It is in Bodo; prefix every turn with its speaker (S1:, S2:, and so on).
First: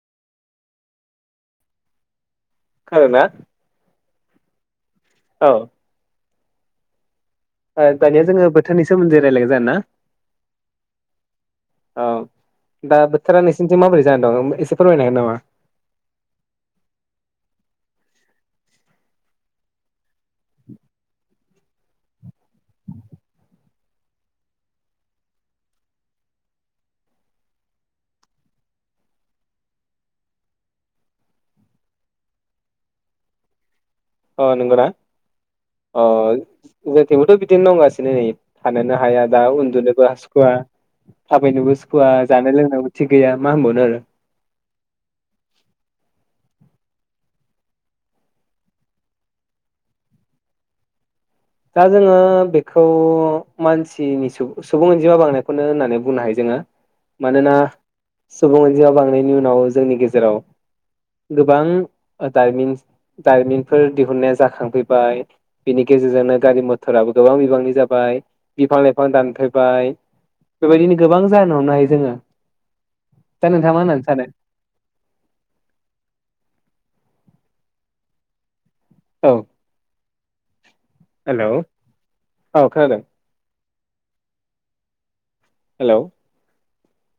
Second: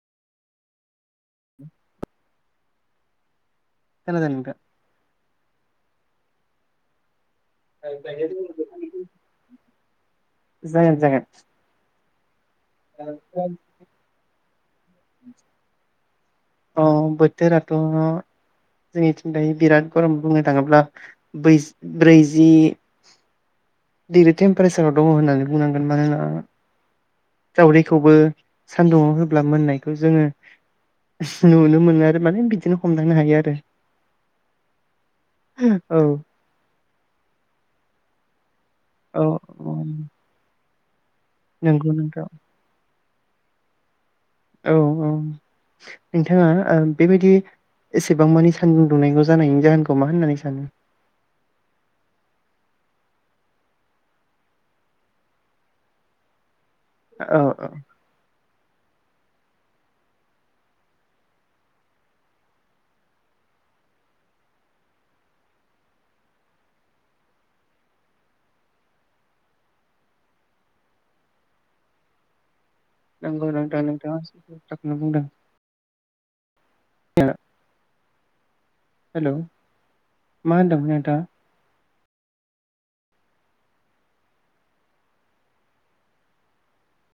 S1: [unintelligible]
S2: [unintelligible]
S1: खोनादों नोंथां
S2: औ दानिया जोङो
S1: जागोन
S2: बोथोरनि सोमोन्दै रायलायगोन जागोन ना
S1: जागोन
S2: औ दा बोथोरा नोंसिोरनिथि माबोरै जानानै दं एसे फोरमायनो हागोन नामा?
S1: अ बोथोराथ' जोंनिथिं दा बिराद गरम बुंनो थाङोब्ला बै ब्रैजि डिग्रि टेम्पारेसाराव दङ होननानै बुंनांगोन मानोना दावदैखौबो सानदुंआव होब्ला मोननायखौ जोङो नुनो मोनो आरो माने बिदिनो हमदांनो हायो आरो।
S2: अ नोंगो ना
S1: औ
S2: अ जोंथिबोथ' बिदिनो दंगासिनो नै थाननो हाया दा
S1: औ
S2: उन्दुनोबो सुखुवा थाबायनोबो
S1: नंगौ
S2: सुखुवा
S1: नोंथां
S2: जानाय लोंनो थिग गैया मा होनबावनो आरो
S1: औ औ नोंथाङा बेबायदि एसेबां मानि सानदुं दुंनायखौ जानायनि जाहोनखौ मा होननानै सानो?
S2: दा जोङो बेखौ मानसिनि सुबुं अनजिमा बांनायखौनो होननानै बुंनो हायो जोङो।
S1: औ
S2: मानोना
S1: औ
S2: सुबुं अनजिमायाव बांनायनि उनाव जोंनि गेजेराव गोबां दारिमिनफोर दिहुननाया जाखांफैबाय बिनि गेजेरजोंनो गारि मथराबो गोबां बिबांनि जाबाय बिफां लाइफां दानफैबाय बेबायदिनो गोबां जानो हमनो हायो जोङो।
S1: नोंगौ
S2: दा नोंथाङा
S1: नोंथा
S2: मा होननानै
S1: नोंथांआ
S2: सानो
S1: सैथो बाथ्राखौनो बुंदों। [unintelligible] हेल'
S2: औ
S1: मा होनदों? नोंथांआ
S2: हेलौ औ खोनादों। हेलौ